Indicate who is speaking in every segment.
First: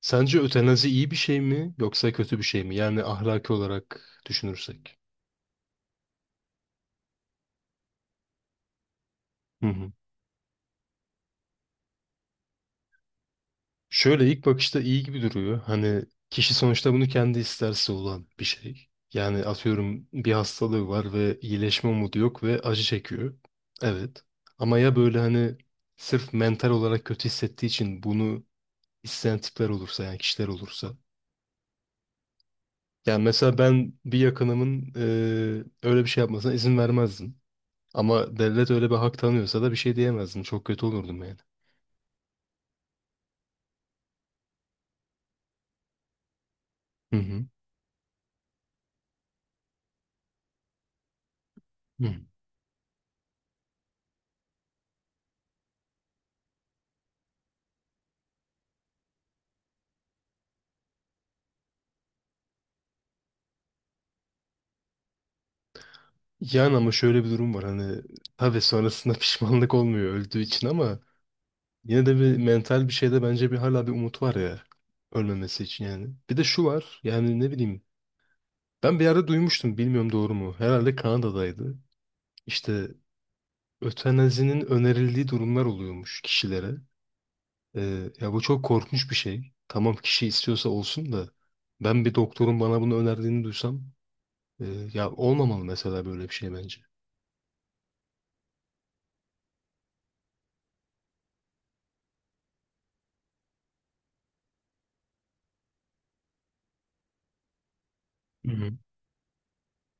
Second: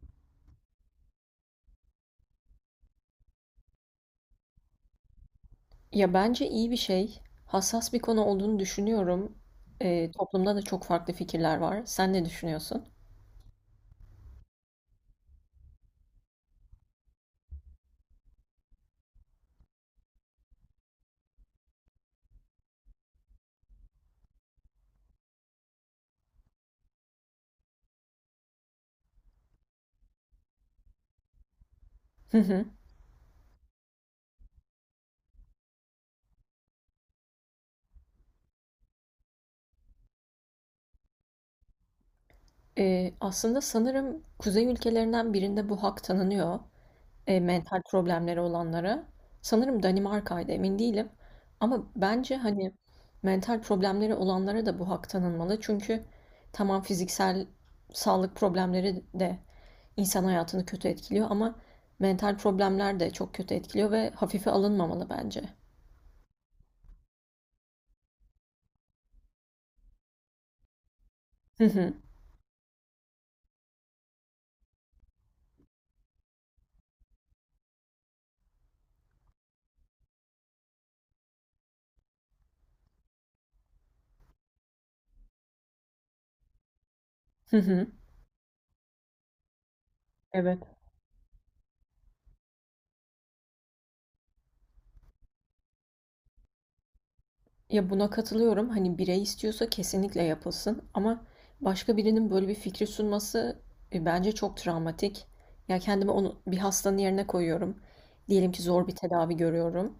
Speaker 1: Sence ötenazi iyi bir şey mi yoksa kötü bir şey mi? Yani ahlaki olarak düşünürsek.
Speaker 2: Ya, bence iyi bir şey. Hassas bir konu olduğunu düşünüyorum.
Speaker 1: Hı hı.
Speaker 2: Toplumda da çok farklı fikirler var. Sen ne düşünüyorsun?
Speaker 1: Şöyle ilk bakışta iyi gibi duruyor. Hani kişi sonuçta bunu kendi isterse olan bir şey. Yani atıyorum bir hastalığı var ve iyileşme umudu yok ve acı çekiyor. Evet. Ama ya böyle hani sırf mental olarak kötü hissettiği için bunu isteyen tipler olursa yani kişiler olursa.
Speaker 2: Hı hı.
Speaker 1: Yani mesela ben bir yakınımın öyle bir şey yapmasına izin vermezdim. Ama devlet öyle bir hak tanıyorsa da bir şey diyemezdim. Çok kötü olurdum yani.
Speaker 2: Aslında sanırım kuzey ülkelerinden birinde bu hak tanınıyor.
Speaker 1: Hı hı.
Speaker 2: Mental problemleri olanlara. Sanırım Danimarka'ydı emin değilim. Ama
Speaker 1: Hı.
Speaker 2: bence hani mental problemleri olanlara da bu hak tanınmalı. Çünkü tamam fiziksel sağlık problemleri de insan hayatını kötü etkiliyor ama mental problemler de çok kötü etkiliyor ve hafife alınmamalı bence.
Speaker 1: Yani ama şöyle bir durum var hani tabii sonrasında pişmanlık olmuyor öldüğü için ama
Speaker 2: Hı hı.
Speaker 1: yine de bir mental bir şeyde bence bir hala bir umut var ya ölmemesi için yani. Bir de şu var yani ne bileyim ben bir yerde duymuştum bilmiyorum doğru mu herhalde Kanada'daydı. İşte ötenazinin önerildiği durumlar oluyormuş kişilere.
Speaker 2: Hı hı.
Speaker 1: Ya bu çok korkunç bir şey. Tamam kişi
Speaker 2: Evet.
Speaker 1: istiyorsa olsun da ben bir doktorun bana bunu önerdiğini duysam Ee, ya olmamalı mesela böyle bir şey bence.
Speaker 2: Ya buna katılıyorum. Hani birey istiyorsa kesinlikle yapılsın ama başka birinin böyle bir fikri sunması bence çok travmatik. Ya kendimi onu bir hastanın yerine koyuyorum.
Speaker 1: Hı
Speaker 2: Diyelim ki
Speaker 1: hı.
Speaker 2: zor bir tedavi görüyorum.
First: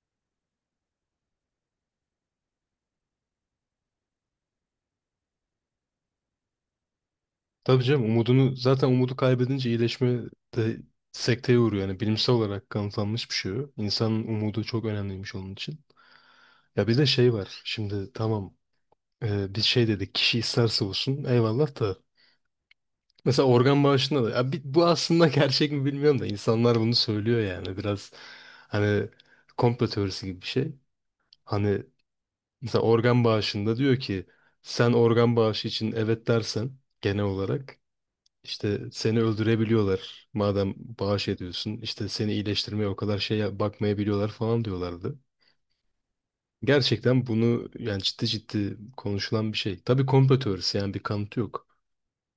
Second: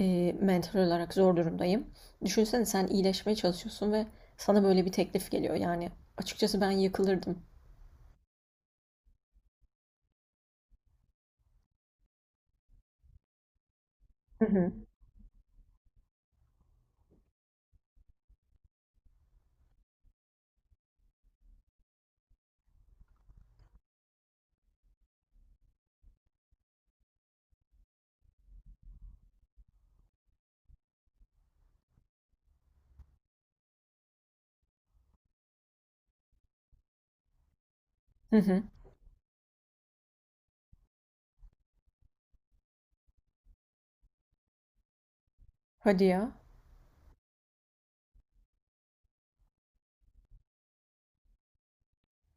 Speaker 2: Mental olarak zor durumdayım. Düşünsene sen iyileşmeye çalışıyorsun ve sana böyle bir teklif geliyor. Yani açıkçası ben yıkılırdım.
Speaker 1: Tabii canım umudunu zaten umudu kaybedince iyileşme de sekteye uğruyor. Yani bilimsel olarak kanıtlanmış bir şey o. İnsanın
Speaker 2: Hı
Speaker 1: umudu
Speaker 2: hı.
Speaker 1: çok önemliymiş onun için. Ya bir de şey var. Şimdi tamam bir şey dedik kişi isterse olsun eyvallah da. Mesela organ bağışında da ya bu aslında gerçek mi bilmiyorum da insanlar bunu söylüyor yani biraz hani komplo teorisi gibi bir şey. Hani mesela organ bağışında diyor ki sen organ bağışı için evet dersen genel olarak
Speaker 2: Hı hı.
Speaker 1: işte seni öldürebiliyorlar madem bağış ediyorsun işte seni iyileştirmeye o kadar şeye bakmayabiliyorlar falan diyorlardı.
Speaker 2: Hadi ya.
Speaker 1: Gerçekten bunu yani ciddi ciddi konuşulan bir şey. Tabii komplo teorisi yani bir kanıtı yok.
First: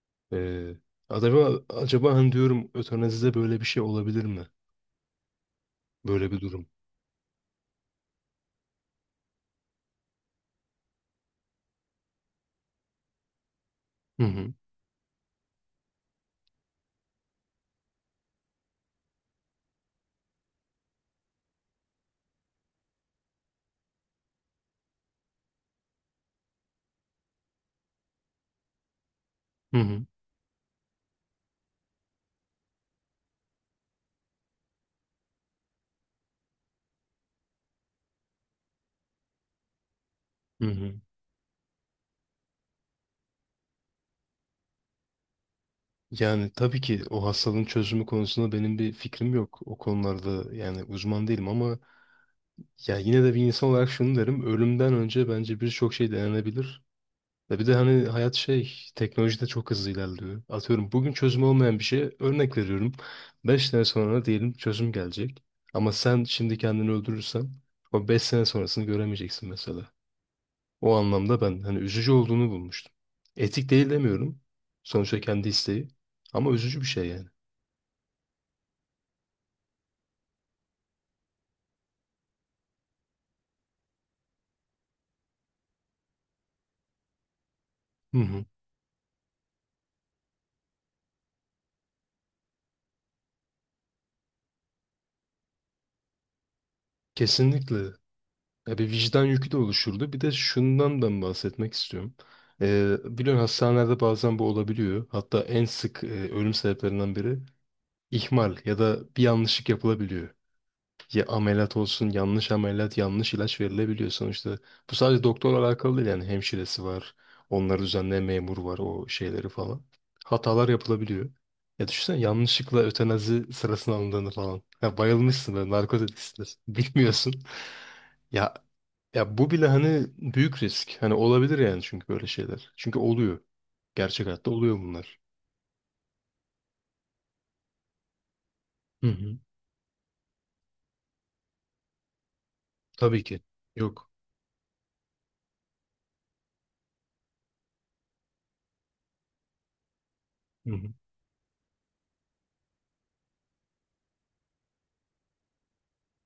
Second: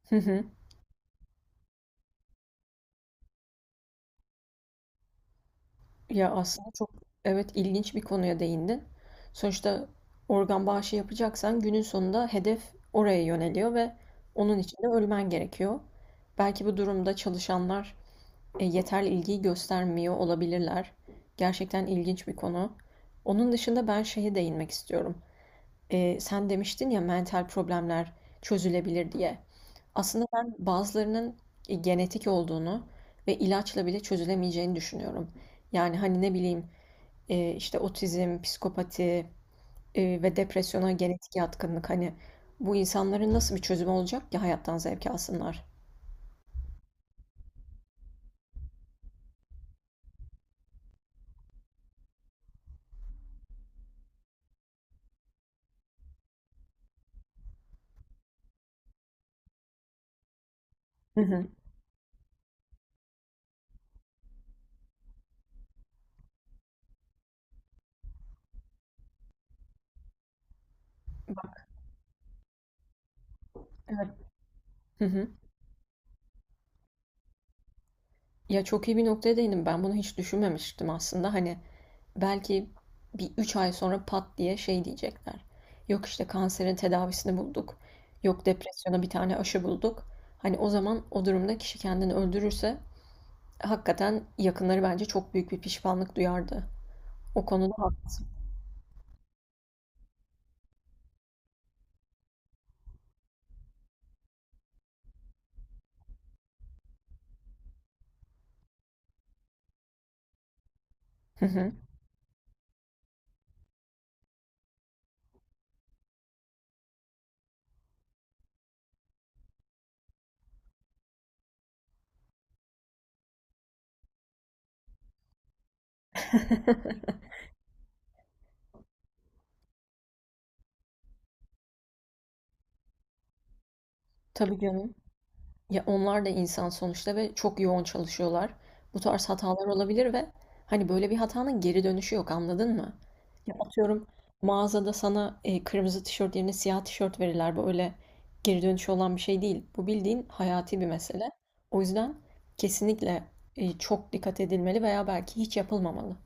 Speaker 2: Hı hı.
Speaker 1: Ee, acaba hani diyorum ötanazide böyle bir şey olabilir mi? Böyle
Speaker 2: Ya
Speaker 1: bir durum.
Speaker 2: aslında çok, evet, ilginç bir konuya değindin. Sonuçta organ bağışı yapacaksan günün sonunda hedef oraya yöneliyor ve
Speaker 1: Hı hı.
Speaker 2: onun için de ölmen gerekiyor. Belki bu durumda çalışanlar yeterli ilgiyi göstermiyor olabilirler. Gerçekten ilginç bir konu. Onun dışında ben şeye değinmek istiyorum. Sen demiştin ya mental problemler çözülebilir diye.
Speaker 1: Hı hı.
Speaker 2: Aslında ben bazılarının genetik olduğunu ve ilaçla bile çözülemeyeceğini düşünüyorum. Yani hani ne bileyim işte otizm, psikopati, ve
Speaker 1: Hı
Speaker 2: depresyona
Speaker 1: hı.
Speaker 2: genetik yatkınlık, hani bu insanların nasıl bir çözümü olacak ki hayattan zevk alsınlar?
Speaker 1: Yani tabii ki o hastalığın çözümü konusunda benim bir fikrim yok. O konularda yani uzman değilim ama ya yine de bir insan olarak şunu derim. Ölümden önce bence birçok şey denenebilir. Ve bir de hani hayat şey teknoloji de çok hızlı ilerliyor. Atıyorum bugün
Speaker 2: Hı
Speaker 1: çözüm
Speaker 2: hı.
Speaker 1: olmayan bir şeye örnek veriyorum. 5 sene sonra diyelim çözüm gelecek. Ama sen şimdi kendini öldürürsen o 5 sene sonrasını göremeyeceksin mesela. O anlamda ben hani üzücü olduğunu bulmuştum. Etik değil
Speaker 2: Evet.
Speaker 1: demiyorum.
Speaker 2: Hı
Speaker 1: Sonuçta
Speaker 2: hı.
Speaker 1: kendi isteği. Ama üzücü bir şey yani.
Speaker 2: Ya çok iyi bir noktaya değindim. Ben bunu hiç düşünmemiştim aslında. Hani belki bir 3 ay sonra pat diye şey diyecekler. Yok işte kanserin tedavisini bulduk.
Speaker 1: Hı hı.
Speaker 2: Yok depresyona bir tane aşı bulduk. Hani o zaman o durumda kişi kendini öldürürse hakikaten yakınları bence çok büyük bir pişmanlık duyardı. O konuda
Speaker 1: Kesinlikle.
Speaker 2: haklısın.
Speaker 1: Ya bir vicdan yükü de oluşurdu. Bir de şundan ben bahsetmek istiyorum. Biliyorsun hastanelerde bazen bu olabiliyor. Hatta en sık ölüm sebeplerinden biri ihmal ya da bir yanlışlık yapılabiliyor. Ya
Speaker 2: Hı hı.
Speaker 1: ameliyat olsun yanlış ameliyat yanlış ilaç verilebiliyor sonuçta. Bu sadece doktorla alakalı değil yani hemşiresi var. Onları düzenleyen memur var o şeyleri falan. Hatalar yapılabiliyor. Ya düşünsene yanlışlıkla ötenazi sırasına alındığını falan. Ya bayılmışsın böyle narkotiksindir. Bilmiyorsun. Ya ya bu bile hani büyük risk. Hani olabilir yani çünkü böyle şeyler. Çünkü oluyor. Gerçek hayatta
Speaker 2: Tabii
Speaker 1: oluyor
Speaker 2: canım.
Speaker 1: bunlar.
Speaker 2: Ya onlar da insan sonuçta ve çok yoğun çalışıyorlar. Bu
Speaker 1: Hı
Speaker 2: tarz
Speaker 1: hı.
Speaker 2: hatalar olabilir ve hani böyle bir hatanın geri dönüşü yok, anladın mı?
Speaker 1: Tabii ki.
Speaker 2: Ya atıyorum,
Speaker 1: Yok.
Speaker 2: mağazada sana kırmızı tişört yerine siyah tişört verirler. Böyle geri dönüşü olan bir şey değil. Bu bildiğin hayati bir mesele. O yüzden kesinlikle çok dikkat edilmeli veya belki hiç yapılmamalı.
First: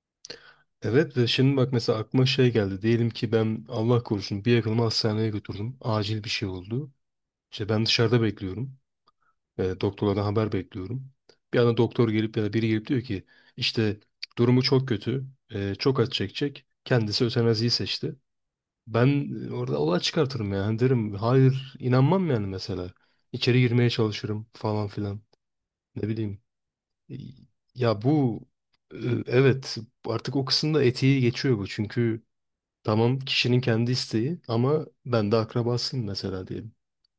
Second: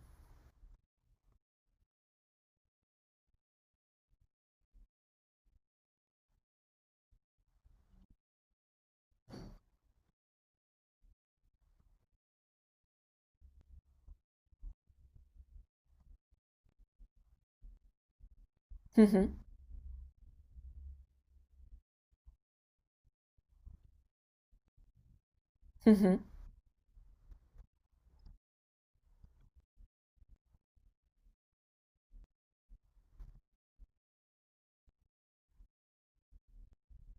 Speaker 1: Evet ve şimdi bak mesela aklıma şey geldi. Diyelim ki ben Allah korusun bir yakınımı hastaneye götürdüm. Acil bir şey oldu. İşte ben dışarıda bekliyorum. Doktorlardan haber bekliyorum. Bir anda doktor gelip ya da biri gelip diyor ki işte durumu çok kötü. Çok acı çekecek. Kendisi ötenaziyi seçti.
Speaker 2: Hı
Speaker 1: Ben
Speaker 2: hı.
Speaker 1: orada olay çıkartırım yani derim. Hayır inanmam yani mesela. İçeri girmeye çalışırım falan filan.
Speaker 2: Hı
Speaker 1: Ne
Speaker 2: hı.
Speaker 1: bileyim. Ya bu e, evet artık o kısımda etiği geçiyor bu. Çünkü tamam kişinin kendi isteği ama ben de akrabasıyım mesela diyelim.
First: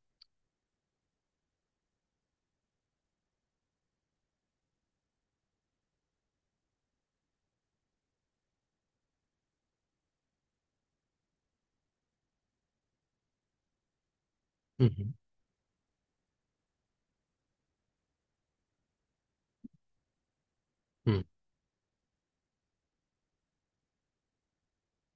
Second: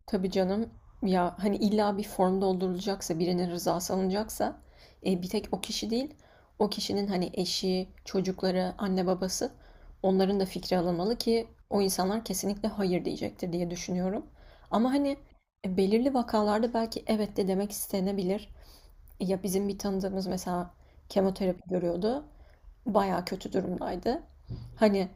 Speaker 2: Tabii canım. Ya hani illa bir form doldurulacaksa, birinin rızası alınacaksa, bir tek o kişi değil, o kişinin hani eşi, çocukları, anne babası, onların da fikri alınmalı ki o insanlar kesinlikle hayır diyecektir diye düşünüyorum.
Speaker 1: Hı
Speaker 2: Ama
Speaker 1: hı.
Speaker 2: hani belirli vakalarda belki evet de demek istenebilir. Ya bizim bir tanıdığımız mesela
Speaker 1: Hı
Speaker 2: kemoterapi görüyordu. Baya kötü durumdaydı. Hani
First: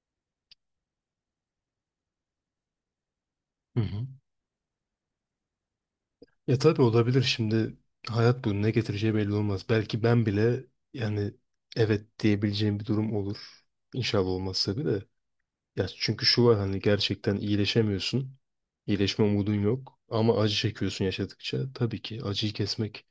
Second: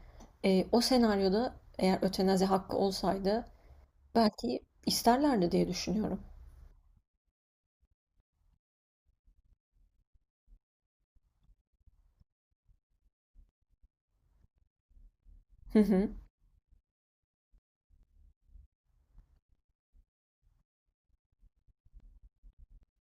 Speaker 2: o senaryoda eğer ötenazi hakkı olsaydı
Speaker 1: hı. Hı.
Speaker 2: belki isterlerdi diye düşünüyorum.
Speaker 1: Ya tabii olabilir şimdi hayat bunu ne getireceği belli olmaz. Belki ben bile yani evet diyebileceğim bir durum olur. İnşallah olmaz tabii de.
Speaker 2: Hı
Speaker 1: Ya
Speaker 2: hı.
Speaker 1: çünkü şu var hani gerçekten iyileşemiyorsun. İyileşme umudun yok ama acı çekiyorsun yaşadıkça. Tabii ki acıyı kesmek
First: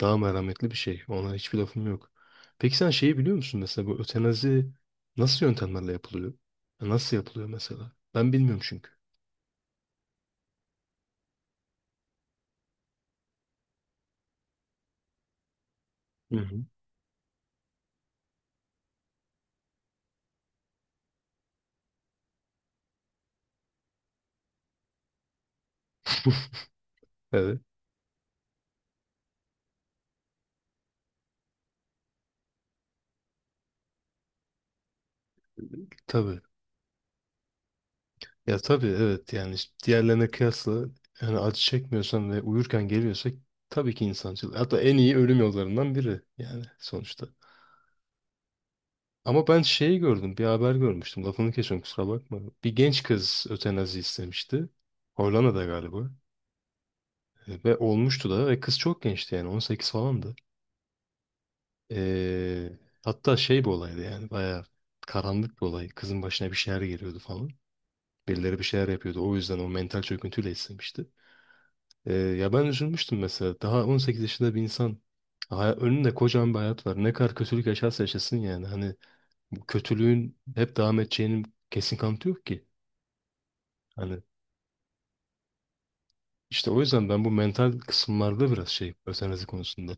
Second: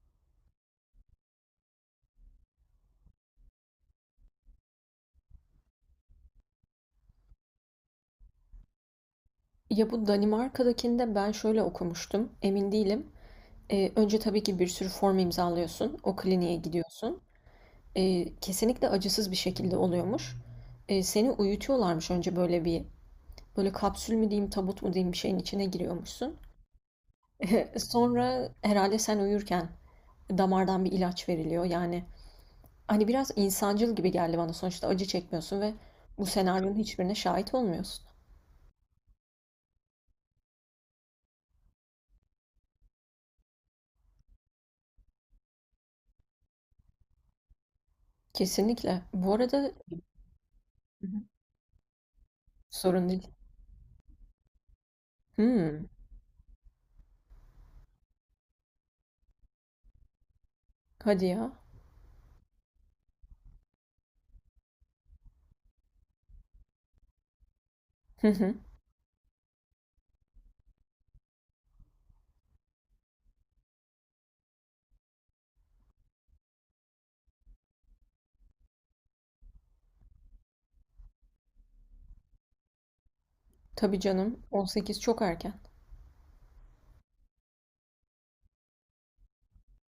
Speaker 1: daha merhametli bir şey. Ona hiçbir lafım yok. Peki sen şeyi biliyor musun mesela bu ötenazi nasıl yöntemlerle yapılıyor? Nasıl yapılıyor mesela? Ben bilmiyorum çünkü.
Speaker 2: Ya bu Danimarka'dakinde ben şöyle okumuştum, emin değilim. Önce tabii ki bir sürü form imzalıyorsun, o
Speaker 1: Hı hı.
Speaker 2: kliniğe gidiyorsun. Kesinlikle acısız bir şekilde oluyormuş. Seni uyutuyorlarmış önce, böyle bir, böyle kapsül mü diyeyim, tabut mu diyeyim bir şeyin içine giriyormuşsun.
Speaker 1: Evet.
Speaker 2: Sonra herhalde sen uyurken damardan bir ilaç veriliyor. Yani hani biraz insancıl gibi geldi bana. Sonuçta acı çekmiyorsun ve bu
Speaker 1: Tabii.
Speaker 2: senaryonun hiçbirine şahit olmuyorsun.
Speaker 1: Ya tabii evet yani işte diğerlerine kıyasla yani acı çekmiyorsan ve uyurken geliyorsa tabii ki insancıl. Hatta en iyi ölüm yollarından biri yani sonuçta.
Speaker 2: Kesinlikle. Bu
Speaker 1: Ama ben
Speaker 2: arada,
Speaker 1: şeyi gördüm bir haber
Speaker 2: Hı hı,
Speaker 1: görmüştüm lafını kesiyorum kusura bakma. Bir genç
Speaker 2: sorun değil.
Speaker 1: kız ötenazi istemişti. Hollanda'da
Speaker 2: Hımm.
Speaker 1: galiba. Ve olmuştu da ve kız çok gençti yani 18 falandı.
Speaker 2: Hadi ya.
Speaker 1: Ee, hatta şey bir olaydı yani bayağı karanlık bir olay. Kızın başına bir şeyler geliyordu falan.
Speaker 2: Hı hı.
Speaker 1: Birileri bir şeyler yapıyordu. O yüzden o mental çöküntüyle istemişti. Ya ben üzülmüştüm mesela. Daha 18 yaşında bir insan önünde kocaman bir hayat var. Ne kadar kötülük yaşarsa yaşasın yani. Hani bu kötülüğün hep devam edeceğinin kesin kanıtı yok ki.
Speaker 2: Tabii
Speaker 1: Hani
Speaker 2: canım. 18 çok erken.
Speaker 1: işte o yüzden ben bu mental kısımlarda biraz şey özenlezi konusunda.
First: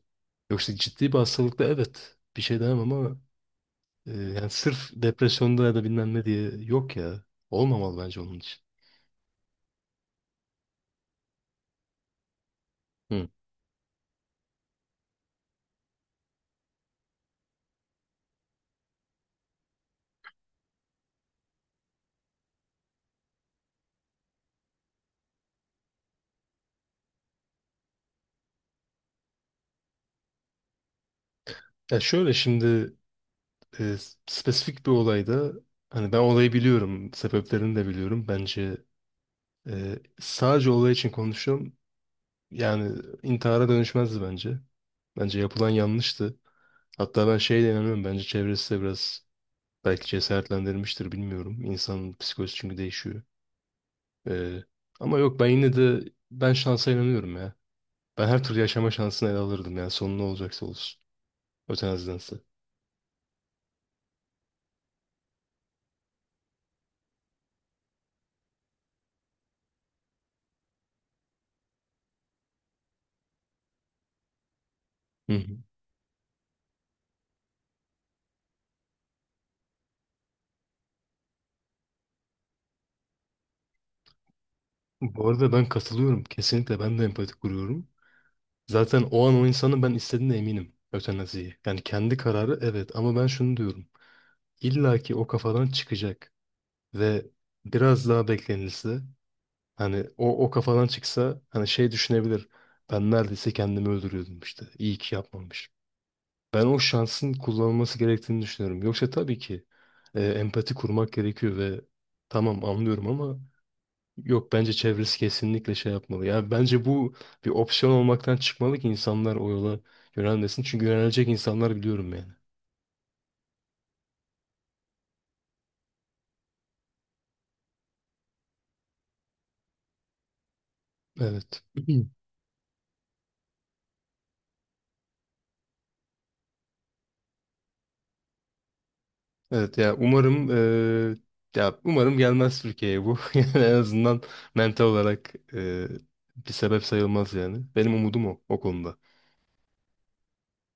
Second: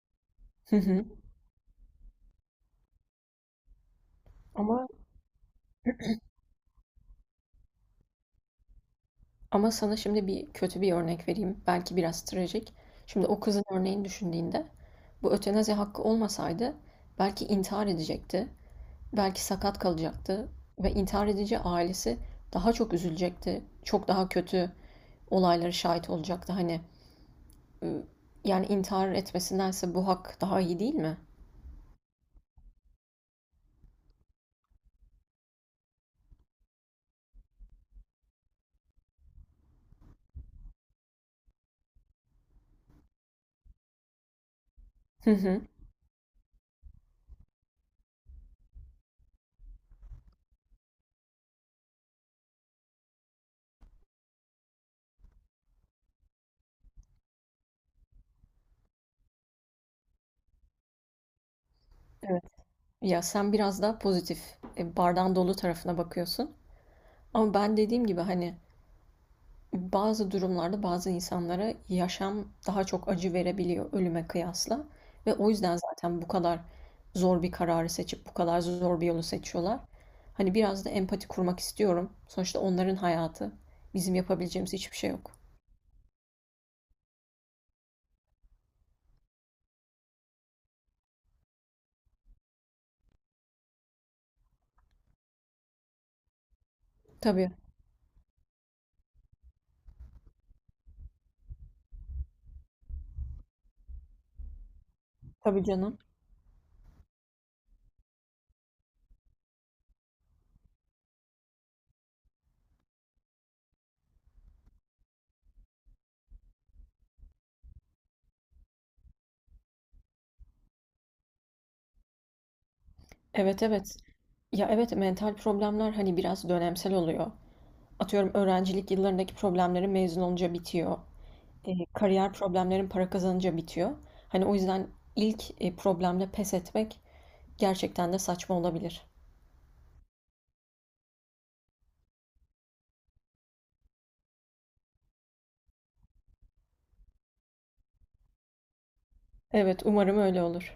Speaker 1: Yoksa
Speaker 2: Hı hı.
Speaker 1: ciddi bir hastalıkta evet bir şey demem ama yani
Speaker 2: Ama
Speaker 1: sırf depresyonda ya da bilmem ne diye yok ya. Olmamalı bence onun için.
Speaker 2: ama sana şimdi bir kötü bir örnek vereyim. Belki biraz trajik. Şimdi
Speaker 1: Hı.
Speaker 2: o kızın örneğini düşündüğünde bu ötenazi hakkı olmasaydı belki intihar edecekti. Belki sakat kalacaktı ve intihar edici ailesi daha çok üzülecekti. Çok daha kötü olaylara şahit olacaktı. Hani ıı, yani intihar etmesindense bu hak daha iyi değil mi?
Speaker 1: Ya şöyle şimdi e, spesifik bir olayda hani ben olayı biliyorum, sebeplerini de biliyorum. Bence sadece olay için konuşuyorum. Yani intihara dönüşmezdi bence.
Speaker 2: Hı
Speaker 1: Bence
Speaker 2: hı.
Speaker 1: yapılan yanlıştı. Hatta ben şeye de inanıyorum. Bence çevresi de biraz belki cesaretlendirmiştir bilmiyorum. İnsanın psikolojisi çünkü değişiyor. Ee, ama yok ben yine de ben şansa inanıyorum ya. Ben her türlü yaşama şansını ele alırdım yani sonu ne olacaksa olsun. Ötenazidense.
Speaker 2: Evet. Ya sen biraz daha pozitif, bardağın dolu tarafına bakıyorsun. Ama ben dediğim gibi hani bazı durumlarda bazı insanlara yaşam daha çok acı verebiliyor ölüme kıyasla.
Speaker 1: Hı
Speaker 2: Ve o
Speaker 1: hı.
Speaker 2: yüzden zaten bu kadar zor bir kararı seçip bu kadar zor bir yolu seçiyorlar. Hani biraz da empati kurmak istiyorum. Sonuçta onların hayatı. Bizim yapabileceğimiz hiçbir şey
Speaker 1: Bu
Speaker 2: yok.
Speaker 1: arada ben katılıyorum. Kesinlikle ben de empati kuruyorum. Zaten o an o insanın ben istediğine eminim. Ötenaziyi. Yani kendi kararı evet ama ben şunu diyorum. İlla ki o kafadan çıkacak ve
Speaker 2: Tabii,
Speaker 1: biraz daha beklenilse hani o kafadan çıksa hani şey düşünebilir. Ben neredeyse kendimi öldürüyordum işte. İyi ki
Speaker 2: tabii
Speaker 1: yapmamış.
Speaker 2: canım.
Speaker 1: Ben o şansın kullanılması gerektiğini düşünüyorum. Yoksa tabii ki empati kurmak gerekiyor ve tamam anlıyorum ama yok bence çevresi kesinlikle şey yapmalı. Yani bence bu bir opsiyon olmaktan çıkmalı ki insanlar o yola yönelmesin. Çünkü yönelecek insanlar biliyorum yani.
Speaker 2: Evet, evet. Ya evet, mental problemler hani biraz dönemsel oluyor. Atıyorum öğrencilik yıllarındaki problemlerin mezun olunca bitiyor.
Speaker 1: Evet.
Speaker 2: Kariyer problemlerin para kazanınca bitiyor. Hani o yüzden ilk problemle pes etmek gerçekten de saçma olabilir.
Speaker 1: Evet ya umarım ya umarım gelmez Türkiye'ye bu. Yani en azından mental olarak bir sebep sayılmaz yani. Benim umudum o konuda.
Speaker 2: Evet, umarım öyle olur.